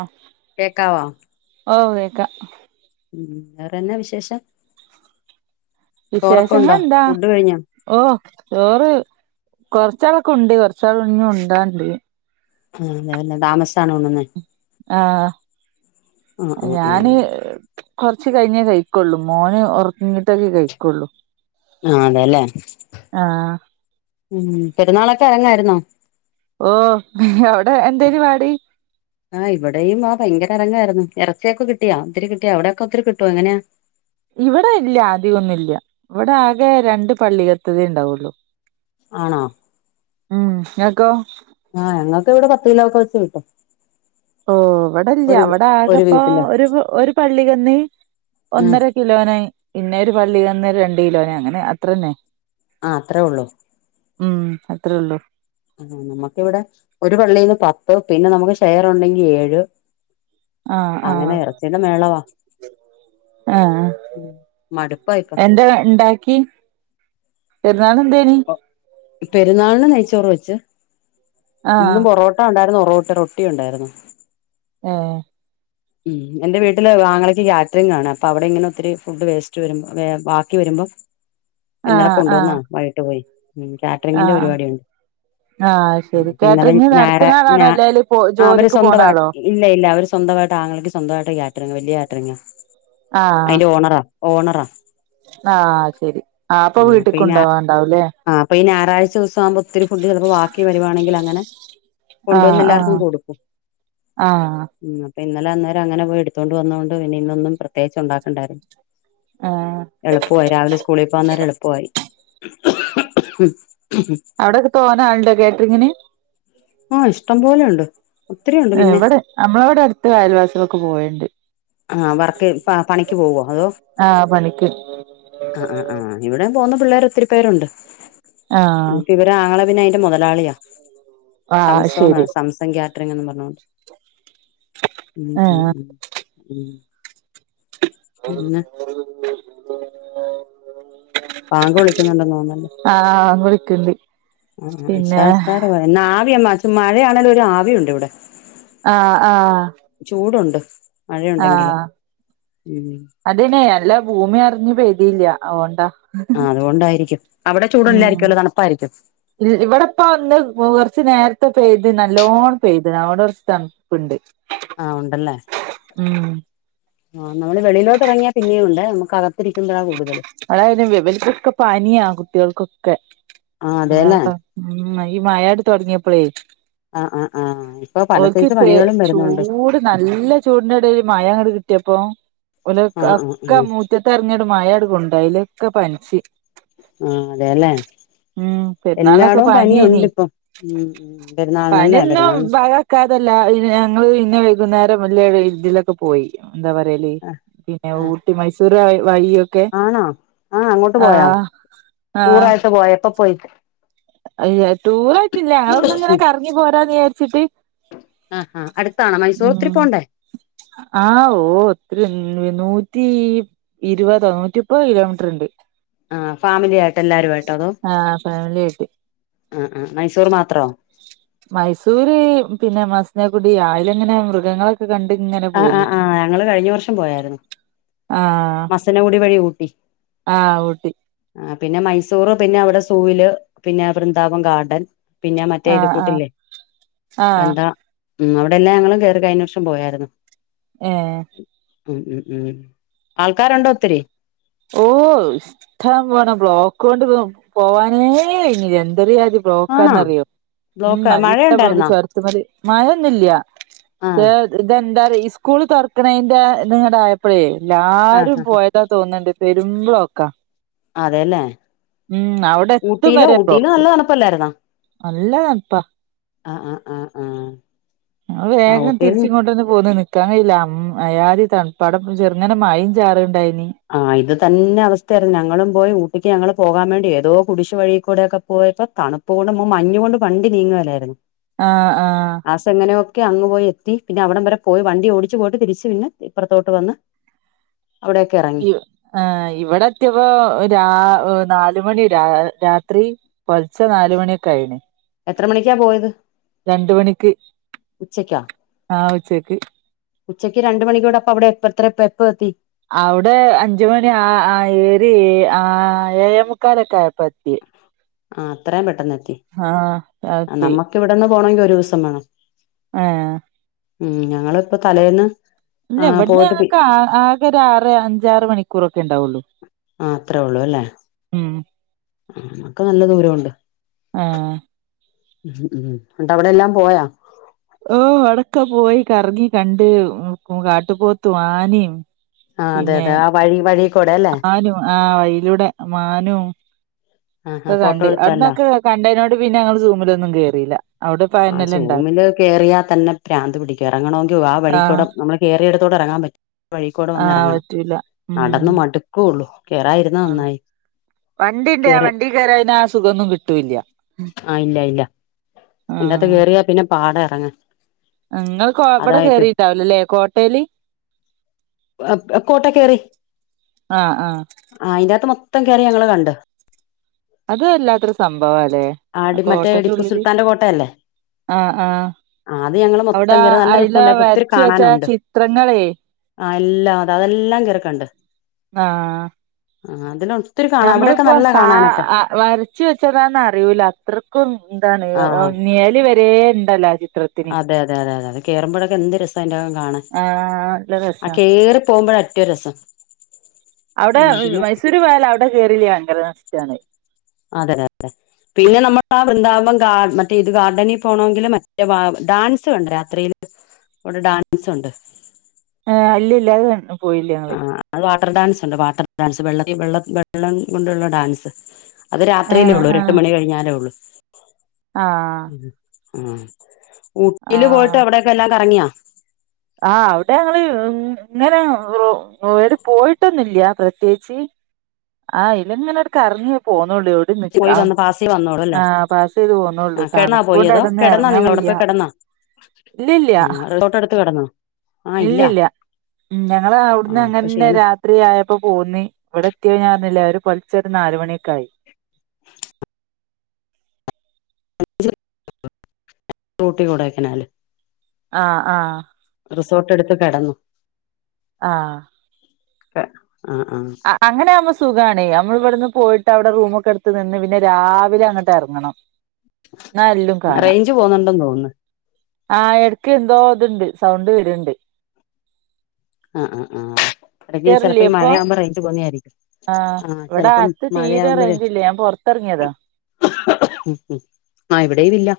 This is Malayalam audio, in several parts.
ആഹ് കേക്കാവോ ഓഹ് കേക്കാം ഉം വേറെന്നാ വിശേഷം ചോറൊക്കെ ഉണ്ടോ ഫുഡ് കഴിഞ്ഞോ ഓഹ് ചോറ് കൊറച്ചാളൊക്കെ ഉണ്ട് കൊറച്ചാൾ ഇഞ്ഞു ഉണ്ടാണ്ട് ആഹ് അതെല്ലേ താമസിച്ചാണോ ഉണ്ണുന്നെ ആഹ് ആ ആ ആ ഞാന് കൊറച്ച് കഴിഞ്ഞേ കഴിക്കൊള്ളു മോന് ഒറങ്ങിട്ടൊക്കെ കഴിക്കൊള്ളു ആഹ് അതെല്ലേ ആഹ് ഉം പെരുന്നാളൊക്കെ എറങ്ങാരുന്നോ ഓഹ് അവിടെ എന്തേനി പാട് ആഹ് ഇവിടെയും ആഹ് ഭയങ്കര എറങ്ങാരുന്നു എറച്ചിയൊക്കെ കിട്ടിയാ ഒത്തിരി കിട്ടിയാ അവിടെക്കെ ഒത്തിരി കിട്ടോ എങ്ങനാ ഇവിടെ ഇല്യ അദികൊന്നും ഇല്ല ഇവിടെ ആകെ രണ്ട് പള്ളികത്തതേ ഉണ്ടാവുള്ളൂ ആണോ ഉം ഇങ്ങക്കോ ആഹ് ഞങ്ങക്ക് ഇവിടെ പത്ത് കിലോക്കെ വെച്ച് കിട്ടും ഓഹ് ഇവടില്യ ഒരു ഇവിടെ ഒരു ആകെപ്പോ വീട്ടില് ഒരു ഒരു പള്ളികന്ന് ആ ഒന്നരക് കിലോനായി പിന്നെ ഒരു പള്ളി തന്ന രണ്ട് കിലോന അങ്ങനെ അത്ര തന്നെ. ആഹ് അത്രേ ഉള്ളു. ഉം അത്രേള്ളൂ. ഉം നമ്മക്കിവിടെ ഒരു പള്ളിയിൽന്ന് പത്ത് പിന്നെ നമുക്ക് ഷെയർ ഉണ്ടെങ്കി ഏഴ് ആഹ് അങ്ങനെ ആഹ് ഇറച്ചിടെ മേളവാ. ആഹ് മടുപ്പാ ഇപ്പൊ എന്താ ണ്ടാക്കീ? പേര്ന്നാൾന് എന്തേനി? പെരുന്നാൾന് നെയ്ച്ചോറ് വെച്ച് ആഹ് ഇന്നും പൊറോ ട്ട ണ്ടാരുന്നു ഒറോട്ട റോട്ടി ഉണ്ടായിരുന്നു. ഏ [inaudible] ഉം എന്റെ വീട്ടില് ആങ്ങളേക്ക് കാറ്ററിംഗ് ആണ് അപ്പൊ അവടെ ഇങ്ങനെ ഒത്തിരി ഫുഡ് വേസ്റ്റ് വരുമ്പോ ബാക്കി വരുമ്പോം ഇന്നലെ ആഹ് ആഹ് കൊണ്ടുവന്നാ വൈകിട്ട് പോയി ഉം കാറ്ററിങ്ങിന്റെ ആഹ് പരിപാടിയാണ്. ആഹ് ശരി ഇന്നലെ കാറ്ററിംഗ് നടത്ത്ണ ഞാറാ ആളാണോ ഞാ അല്ലേല് പോ അവര് ജോലിക്ക് പോണ സ്വന്തവാക്കി. ആളോ ഇല്ല ഇല്ല അവര് സ്വന്തമായിട്ട് ആങ്ങളേക്ക് സ്വന്തമായിട്ട് കാറ്ററിങ് വല്ല്യ കാറ്ററിങ്ങാ ആഹ് അയ്ന്റെ ഓണറാ. ഓണറാ. ആഹ് ശെരി ആ അപ്പൊ ആഹ് ഈ ഞാ വ്ട്ട്ക്ക്ണ്ടോവാൻ ണ്ടാവുലെ. ആഹ് അപ്പേ ഈ ഞായറാഴ്ചൊസാവുംമ്പോ ഒത്തിരി ഫുഡ്‌ ചെലപ്പോ വാക്കി വരുവാണെങ്കിൽ അങ്ങനെ ആഹ് കൊണ്ടുവന്ന എല്ലാർക്കും ആഹ് കൊടുക്കും. ആഹ് ഉം പ്പൊ ഇന്നലെ അന്നേരം അങ്ങെനേ പോയി എടുത്തോണ്ട് വന്നോണ്ട് പിന്നേ ഇന്നൊന്നും പ്രത്യേകിച്ച് ഉണ്ടാക്കണ്ടായിരുന്നു. ആഹ് എളുപ്പവായി രാവിലെ സ്കൂളിൽ പെനേരം എളുപ്പൊയി. [unintelligible] അവടൊക്കെ തോനാ ആള്ണ്ടോ കേറ്ററിങ്ങിന്? ആഹ് ഇഷ്ടം പോലെയുണ്ട്. വടെ നമ്മളവടെ അടുത്ത് അ യൽവാസിലോക്കെ പോയണ്ട്. ആഹ് വർക്ക് ആഹ് പണിക്ക് പോവോ അതോ ആഹ് പണിക്ക് ആ ആ ആ ഇവടെ പോവുന്ന പിള്ളേര് ഒത്തിരി പേരുണ്ട് ആഹ് ഒരാങ്ങളെ പിന്നെ അയിന്റെ മൊതലാളിയാ ആഹ് സംസോന്ന് ശരി സംസഗ്യ അത്രങ്ങും പറഞ്ഞോണ്ട് ഉം ഉം ആഹ് ഉം. ഉം. പിന്നെ ആ [unintelligible] പാങ്ക് വിളിക്കുന്നുണ്ട തോന്നല്ലേ ആഹ് വിളിക്ക്ണ്ട് ആ പിന്നെ ഇഷാസ്ക്കാ ആവിയമ്മ മഴയാണെലും ഒരു ആവിയുണ്ട് ഇവിടെ. ആഹ് ആഹ്. ചൂടുണ്ട് മഴയുണ്ടെങ്കിലും ഉം. അതനെ അല്ലാ ഭൂമി അറിഞ് പെയ്തിയില്ല അഓണ്ടാ. അതൊണ്ടായിരിക്കും അവടെ ചൂട് ഇല്ലായിരിക്കുംല്ലോ തണുപ്പായിരിക്കും. ഇൽ ഇവടെപ്പൊ ഒന്ന് കൊർച്ച് നേര്ത്തെ പെയ്ത് നല്ലോൺ പെയ്ത് അഓണ്ട് കൊർച്ച് തൺ പ്ണ്ട് ആഹ് ഉണ്ടല്ലേ ആ നമ്മള് വെളിയിലോട്ട് ഇറങ്ങിയാ പിന്നെയും ഉണ്ട് നമുക്ക്ക രിക്കുംമ്പളാ കൂടുതൽ. ഇവടെയ്‌ന് വിവൽക്കൊക്കെ പനിയാ കുട്ട്യേൾക്കൊക്കെ. ആ അതേല്ലേ [unintelligible] മ്മ്ഹ് ഈ മഴയട് തൊടങ്ങിയപ്പളേയ്. ആഹ് ആഹ് ആഹ് ഇപ്പൊ പല ഓൽക്ക് സൈസ് ഇപ്പേയ് പനികളും വരുന്നുണ്ട് ചൂട് നല്ല ചൂടിന്റെടയില് മഴങ്ങടു കി റ്റപ്പ ല ആഹ് ആഹ് ഒക്കെ ആഹ് മുറ്റത്തെ ഇറങ്ങിടും മയ അടുക്കുണ്ട അതില ഒക്കെ പനിച്ച് ആ അതെല്ലേ ഉം പെരുന്നാളിനൊക്കെ എല്ലാടോം പനിയേനി പനിയുണ്ട് ഇപ്പം ഉ പെരുന്നാളിനല്ലേ പെരുന്നാളിന് കാ അതല്ല ഇങ്ങള് പിന്നെ വൈകുന്നേരം വല്ല ഇതിലെ ക്കെപോയി എന്താ പറയല് ആഹ് പിന്നെ ആഹ് ഊട്ടി മൈസൂർ വഴിയൊ ആണോ ആഹ് അങ്ങോട്ട് പോയാ ടൂറായ്ട്ട് പോയ എപ്പ പോയി അയ് ടൂറായിട്ടില്ല അതൊന്നിങ്ങനെ കറങ്ങി പോരാന്ന് വിചാരിച്ചിട്ട് അഹ് ഹാ അടുത്താണോ മൈസൂർ ഇത്തിരി ഉം പോണ്ടേ? ആഹ് ഓഹ് ഒത്തിരി നൂറ്റി ഇരുവതോ നൂറ്റി മുപ്പത് കിലോമീറ്റർണ്ട് ആഹ് ഫാമിലി ആയിട്ട് എല്ലാരുംആയിട്ടോ അതോ ആഹ് ഫാമിലി ആയിട്ട് ആഹ് ആഹ് മൈസൂർ മാത്രോ? മൈസൂര് പിന്നെ മസ്നഗുടി ആയ്ലങ്ങനെ മൃഗങ്ങളെ ആഹ് ആഹ് ആഹ് ഞങ്ങള് കഴിഞ്ഞ വർഷം പോയാര്ന്ന് ആഹ് മസനഗുടി വഴി ഊട്ടി ആഹ് ഊട്ടി ആഹ് പിന്നെ മൈസൂർ പിന്നെ അവിടെ സൂവില് പിന്നെ വൃന്ദാവം ഗാർഡൻ പിന്നെ മറ്റേ ഇത് ആഹ് ആഹ് കൂട്ടില്ലേ ആഹ് എന്താ ഉം അവിടെ എല്ലാം ഞങ്ങളും കേറി കഴിഞ്ഞ വർഷം പോയാരുന്നു ഏഹ് ഉം ഉം ഉം ആൾക്കാരുണ്ടോ ഒത്തിരി? ഓഹ് ഇഷ്ട്ടം പോലെ ബ്ലോക്കൊണ്ട് പോവാനേ കയ്ഞ്ഞീല എന്തൊരുയാതി ആണോ ബ്ലോക്കാന്നറിയോ ഉം ബ്ലോക്ക് നല്ല ബ്ലോക്ക് മഴയുണ്ടായിരുന്നോ ചൊര് ത്ത്മല് മഴൊന്നുല്ല്യ ക്ഷേ ഇതെന്താറ്‌യോ ഇസ്കൂൾ തൊർക്ക്ണേന്റെ ത്ങ്ങടായപ്പളെ എല്ലാരും ആഹ് പോയതാ തോന്നീണ്ട് പെരും ബ്ലോക്ക അതെല്ലേ അവിടെ എത്തും ഊട്ടിയില് വരെ ഊട്ടീല് ബ്ലോക്ക് നല്ല തണുപ്പല്ലായിരുന്നോ? നല്ല തണ്പ്പാ ആഹ് ആഹ്ആഹ് ആഹ് അത് ആ വേഗം ഊട്ടിയിൽ തിരിച്ചിങ്ങോട്ടന്നെ പോന്നീണ് നിക്കാൻ കയ്ല അം അയാതി തണ് പ്പാ ടപ്പൊ ചെർങ്ങനെ മയിം ചാറ്ണ്ടെയ്നി ആഹ് ഇത് തന്നെ അവസ്ഥയാരുന്നു ഞങ്ങളും പോയി ഊട്ടിക്ക് ഞങ്ങള് പോകാൻ വേണ്ടി ഏതോ കുടിശി വഴികൂടൊക്കെ പോയപ്പോ തണു പ്പോണ്ട് മഞ്ഞുകൊണ്ട് വണ്ടി നീങ്ങേല്ലായിരുന്നു ആഹ്ആഹ് ലാസ്റ്റ് എങ്ങനെയൊക്കെ അങ്ങ് പോയി എത്തി പിന്നെ അവിടം വരെ പോയി വണ്ടി ഓടിച്ച് പോയിട്ട് തിരിച്ച് പിന്നെ ഇപ്പറത്തോട്ട് വന്ന് അവിടെയൊക്കെ എറങ്ങി ആഹ് ഇവിടെത്തിയപ്പോ രാ നാലുമണി രാ രാത്രി പൊൽച്ചെ നാല് മണിയൊക്കഴിഞ്ഞ് എത്ര മണിക്കാ പോയത്? രണ്ട് മണിക്ക് ഉച്ചക്കാ ആഹ് ഉച്ചക്ക് ഉച്ചയ്ക്ക് രണ്ട് മണിക്കൂടെ അപ്പ അവിടെ എപ്പത്ര എപ്പ എപ്പത്തി അവിടെ അഞ്ച് മണി ആഹ് ഏരി ആഹ് ഏഴെമുക്കാലൊക്കെ ആയപ്പാത്യേ ആഹ് അത്രയും പെട്ടെന്നെത്തി ആഹ് എത്തി നിക്കിവിടെന്ന് പോണോങ്കി ഒരു ദിവസം വേണം ഏഹ് ഉം ഞങ്ങളിപ്പൊ തലേന്ന് ഇല്ല ആ ഇവിട്ന്ന് പോയിട്ട് പി ഞങ്ങക്ക് ആ ആകെ ഒരു ആറ് അഞ്ചാറ് മണിക്കൂറൊക്കെണ്ടാവൊള്ളൂ ആഹ് അത്രേ ഉള്ളൂ അല്ലേ? ആ നമ്മക്ക് നല്ല ദൂരൊണ്ട് ആഹ് ഉം ഉം ഉം ണ്ട അവിടെ എല്ലാം പോയാ? ഓഹ് ഔടൊക്കെ പോയി കറങ്ങി കണ്ട് കാട്ടുപോത്തും ആനിം ആഹ് അതെ അതെ ആ വഴി വഴിക്കൂടെ അല്ലേ മാനും ആഹ് വയിലൂടെ മാനും ആ ആ ഒക്കെ ഫോട്ടോ കണ്ട് എടുത്തല്ലോ അവിട്ന്നൊക്കെ കണ്ടേനോണ്ട് പിന്നെ ങ്ങള് സൂമിലൊന്നും കേറീല ആഹ് സൂമില് കേറിയാ തന്നെ പ്രാന്ത് പിടിക്കും ഇറങ്ങണൊങ്കി ആഹ് വഴിക്കൂടെ നമ്മള് കേറിയേട്ത്തൂടെ എറങ്ങാം പറ്റ വഴിക്കൂടെ ആഹ് വന്നിറങ്ങണം പറ്റൂല ഉം നടന്ന് മടുക്കുള്ളൂ കേറായിരുന്ന നന്നായി കേറ്യ രതിനന് ആ സുഖംന്നും കിട്ടൂില്ല ആഹ് ഇല്ല ഇല്ല ഐന്റകത്ത് ആഹ് കേറിയാ പിന്നെ പാടം ഇറങ്ങ നിങ്ങൾ എവിടെ കേറിട്ടാവലല്ലേ കോട്ടെല് കോട്ട കറി ആഹ് ആഹ് ആഹ് അയിന്റെകത്ത് മൊത്തം കേറി ഞങ്ങള് കണ്ട് അത അല്ലാത്തരു സംഭവ അല്ലേ ആടിമറ്റേ ഇടിപ്പു സുൽത്താന്റെ കോട്ടയല്ലേ ആഹ് ആഹ് ആഹ് അത് ഞങ്ങള്ൾ മൊത്തം അവിടെ കേയറി നല്ല അയില രസണ്ടായിത് ഒത്തിരി വരച്ച് വെച്ച കാണാനുണ്ട് ചിത്രങ്ങളേ ആഹ് എല്ലാ അത അതെല്ലാം കേറീക്കണ്ട് ആഹ് ആഹ് അതിൽ ഒത്തിരി കാണാം അവിടെയൊക്കെ നമ്മളിപ്പോ നല്ല സാ കാണാനൊക്കെ വരച്ച് വെച്ചതാണ അറിയിൂല അത്രയ്ക്കും എന്താണ് ആ നിഴൽ വരെ ഉണ്ടല്ലോ ചിത്ര അതെ അതെ അതെ അതെതെ കേറുമ്പഴൊക്കെ എന്ത് രസ അൻന്റെകം കാണൻ ആഹ് നല്ല ആ രസാ കേറി പോകുമ്പോഴ അറ്റവും രസം അവിടെ ഉം പിന്നെ മൈസൂര് പോയാല അവിടെ കയറില്ലേ ഭയര നഷ്ടാണ് അതെ അതെ പിന്നെ നമ്മൾ ആ വൃന്ദാവം ഗ മറ്റേ ഇത് ഗാർഡനിൽ പോകണമെങ്കില് മറ്റേ ഡാൻസ് കണ്ട് രാത്രിയില് ഇവിടെ ഡാൻസ് ഉണ്ട് ആഹ് അല്ല ഇല്ല അത് ക ആഹ് അത് വാട്ടർ ഡാൻസ് ഉണ്ട് വാട്ടർ ഡാൻസ് വെള്ളത്തിെള്ള വെള്ളം കൊണ്ടുള്ള ഡാൻസ് അത് രാത്രിയിലേ ഏഹ് ഉള്ളൂ ഒരു എട്ട് ആഹ് മണി കഴിഞ്ഞാലേ ഉള്ളു ആഹ് ഉം ഊട്ടില് പോയിട്ട് ആഹ് അവിടെക്കെ എല്ലാം കറങ്ങിയാ ആഹ് അവിടെ ഞങ്ങള് ഇങ്ങനെട് പോയിട്ടൊന്നുല്ല പ്രത്യേകിച്ച് ആഹ് അയ്ലങ്ങനെടടുെ ഇറങ്ങി പോന്നള്ളൂ പോയി വന്ന് ഫാസി വന്നോളൂ അല്ലേ ചെയ്ത് പോന്നോള്ളൂ ആ കിടന്നാ തണുപ്പോണ്ട് പോയിതോ അവിടൊന്നും കിടന്നാ എറങ്ങാൻ നിങ്ങവിട വയ്യ പോയ് കിടന്നാ ഇല്ലില്ല ആഹ് റിസോർട്ട് എടുത്ത് കിടന്നോ ആഹ് ഇല്ല ഇല്ലില്ല ഉം ഞങ്ങള ആ അവിടന്ന് അപ്പൊ അങ്ങനെന്നേ ക്ഷീണം രാത് എത്രരിയപ്പോ പോന്നി ഇവിടെ എത്തിയോഞ്ഞറിന്നില്ലേ അവര് കൊലിച്ചൊ ഒരു നാല്മണിയൊക്ക ആായി [unintelligible] ട്ടടക്കനാല് ആഹ് ആഹ് റിസോർട്ട് എടുത്ത് കിടന്നു ആഹ് ആഹ് ആഹ് അ അങ്ങനെ ആമ്പോ സുഖമാണ് നമ്മിവിടുന്ന് പോയിട്ട് അവിടെ റൂമൊക്കെ എടുത്ത് നിന്ന് പിന്നെ രാവിലെ അങ്ങട്ട് ഇറങ്ങണം എന്നാ എല്ലാം കാണാം റേഞ്ച് പോകുന്നുണ്ടെന്ന് തോന്നുന്നു ആഹ് ഇടക്ക് എന്തോ ഇതുണ്ട് സൗണ്ട് വരുന്നുണ്ട് ആ ആ ആ ഇടക്ക് ചിലപ്പോ ഈ മഴയാവുമ്പോ റേഞ്ച് പോന്നതായിരിക്കും ആഹ് ഇവിടെ അകത്ത് തീരെ റേഞ്ചില്ല ഞാൻ പൊറത്തിറങ്ങിയതാ ആഹ് ഇവിടെയും ഇല്ല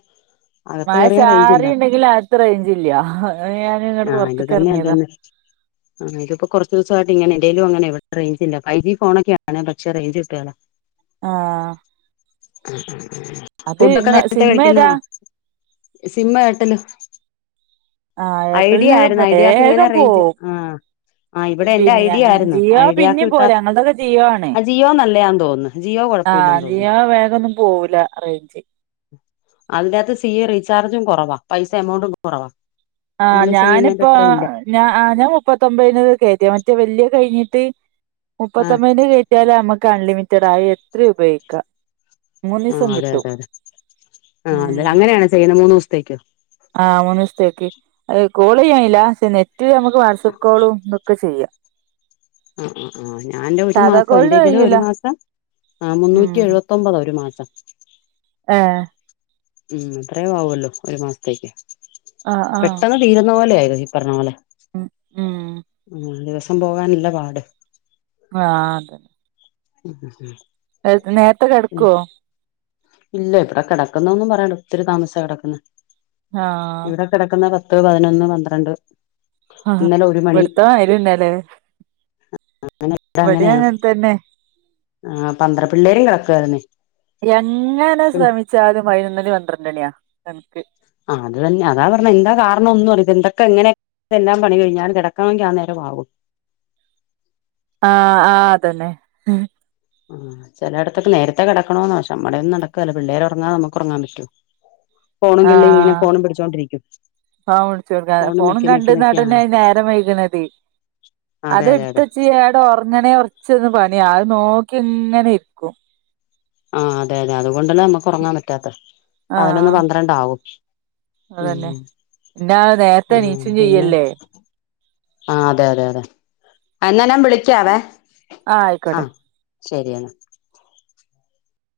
അകത്ത് മഴ കയറിയാ റേഞ്ച് ഇല്ല ചാറിയുണ്ടങ്കിൽ അകത്ത്‌ റേഞ്ചില്ല ഞാൻ ഇങ്ങോട്ട് പുറത്തേക്കിങ്ങിയതാ ആഹ് ഇതിപ്പോ കുറച്ച് ദിവസമായിട്ട് ഇങ്ങനെ എന്റേലും അങ്ങനെ ഇവിടെ റേഞ്ചില്ല ഫൈവ് ജി ഫോണൊക്കെയാണ് പക്ഷ റേഞ്ച് കിട്ടുവേല ആഹ് ആ ആ ആ അത് ഫുഡൊക്കെ ഇങ്ങ നേരത്തെ സിം ഏതാ കഴിക്കുന്നതാണോ സിമ്മ് എയർടെൽ ആ ഐഡിയ എയർടെലിന് ആയിരുന്നു ഐഡിയാക്ക്‌ ഇങ്ങനെ വേഗം റേഞ്ച് പോവും ആഹ് ആഹ് ഇവിടെ എന്റെ പിന്നെ ഞ ഐഡിയ ആയിരുന്നു ജിയോ ഐഡിയാക്ക്‌ പിന്നെയും കിട്ടാ പോവൂല ഞങ്ങളതൊക്കെ ജിയോ ആ ജിയോ നല്ലയാന്ന് തോന്നുന്നു ജിയോ ആഹ് കുഴപ്പമില്ലെന്ന് തോന്നുന്നു ജിയോ വേഗം ഒന്നും പോവൂല്ല റേഞ്ച് അതിന്റകത്ത് സി റീചാർജും കുറവാ പൈസ എമൗണ്ടും കുറവാ ആഹ് നമ്മള് ചെയ്യുന്നതിന്റെ ഞാനിപ്പോ അത്ര ഇല്ല ഞാ ആ ഞാൻ മുപ്പത്തൊമ്പതിന് കേറ്റി മറ്റേ വല്യ കഴിഞ്ഞിട്ട് ആഹ് മുപ്പത്തൊമ്പതിന്റെ കേ റ്റിയാല് നമുക്ക് അൺലിമിറ്റഡാ ആ എത്രയും ഉപയോഗിക്കാം. ആഹ് മൂന്നീസം അതെ കിട്ടും അതെ അതെ ആ അതെ ഉം അങ്ങനെയാണോ ചെയ്യുന്നത് മൂന്ന് ദിവസത്തേക്കോ ആഹ് മൂന്ന് ദിവസത്തേക്ക് അത് കോള് ചെയ്യാനില്ല പക്ഷെ നെറ്റ് നമുക്ക് വാട്സ്ആപ്പ് കോളും ഒക്കെ ചെയ്യാം ആ ആ ആ ഞാൻ എന്റെ ഒരു സാധാ മാസം കോളിന് എന്റെ ഇതില് കഴിയൂല ഒരു മാസം ആ മുന്നൂറ്റി ഉം എഴു പത്തൊമ്പതോ ഒരു മാസം ആഹ് ഉം അത്രേയും ആവൂല്ലോ ഒരു മാസത്തേക്ക് ആഹ് ആഹ് പെട്ടെന്ന് തീരുന്ന പോലെ ആയിരുന്നു ഈ പറഞ്ഞ പോലെ ഉം ഉം ആഹ് ദിവസം പോകാനല്ല പാട് ആഹ് അതേ ഉം ഉം ഉം നേരത്തെ കിടക്കുവോ ഇല്ല ഇവിടെ കിടക്കുന്നൊന്നും പറയണ്ട ഒത്തിരി താമസിച്ചാ കിടക്കുന്നെ ആഹ് കിടക്കുന്നെ പത്ത് പതിനൊന്ന് പന്ത്രണ്ട് ആ ഇന്നലെ ഒരു മണി ഇവിടുത്ത മാതിരി തന്നെയല്ലേ ഇവിടെയും അങ്ങനെ തന്നെ ആ പന്ത്ര പിള്ളേരും കിടക്കുവാരുന്നേ [unintelligible] പതിനൊന്ന് മണി പന്ത്രണ്ട്‌ മണിയാ കണക്ക് ആഹ് അത് തന്നെ അതാ പറഞ്ഞേ എന്താ കാരണം ഒന്നും അറിയത്തില്ല എന്തൊക്കെ എങ്ങനെ ഇതെല്ലാം പണി കഴിഞ്ഞാലും കിടക്കണമെങ്കിൽ ആ നേരം ആവും ആഹ് ആഹ് അത് തന്നെ ആഹ് ചിലയിടത്തൊക്കെ നേരത്തെ കിടക്കണോന്നാ പക്ഷെ നമ്മടെ ഒന്നും നടക്കുവേല്ല പിള്ളേര് ഉറങ്ങാതെ നമുക്ക് ഉറങ്ങാൻ പറ്റുവോ ഫോണും കിള്ളി ഇങ്ങനെ ഫോണും പിടിച്ചോണ്ടിരിക്കും ആഹ് വിളിച്ചു കൊടുക്കാൻ ഫോണും നെക്കി നെക്കി കണ്ട നെക്കി ആ നടന്നാ നേരം വൈകണതെ അത് അതെ അതെ എടുത്ത്‌ അതെ വച്ച് കഴിഞ്ഞാൽ ഉറങ്ങണേ കുറച്ചൊന്ന് പണിയാ അത് നോക്കി ഇങ്ങനെ ഇരിക്കും ആഹ് അതെ അതെ അതുകൊണ്ടാണ് നമുക്ക് ഉറങ്ങാൻ പറ്റാത്തെ പതിനൊന്ന് പന്ത്രണ്ട്‌ ആവും അത് തന്നെ എന്നാ നേരത്തെ എണീച്ചുവേയും ചെയ്യുവല്ലേ ആഹ് അതെ അതെ അതെ എന്നാ ഞാൻ വിളിക്കാവേ. ആഹ് ആയിക്കോട്ടെ. ശരിയാണ്.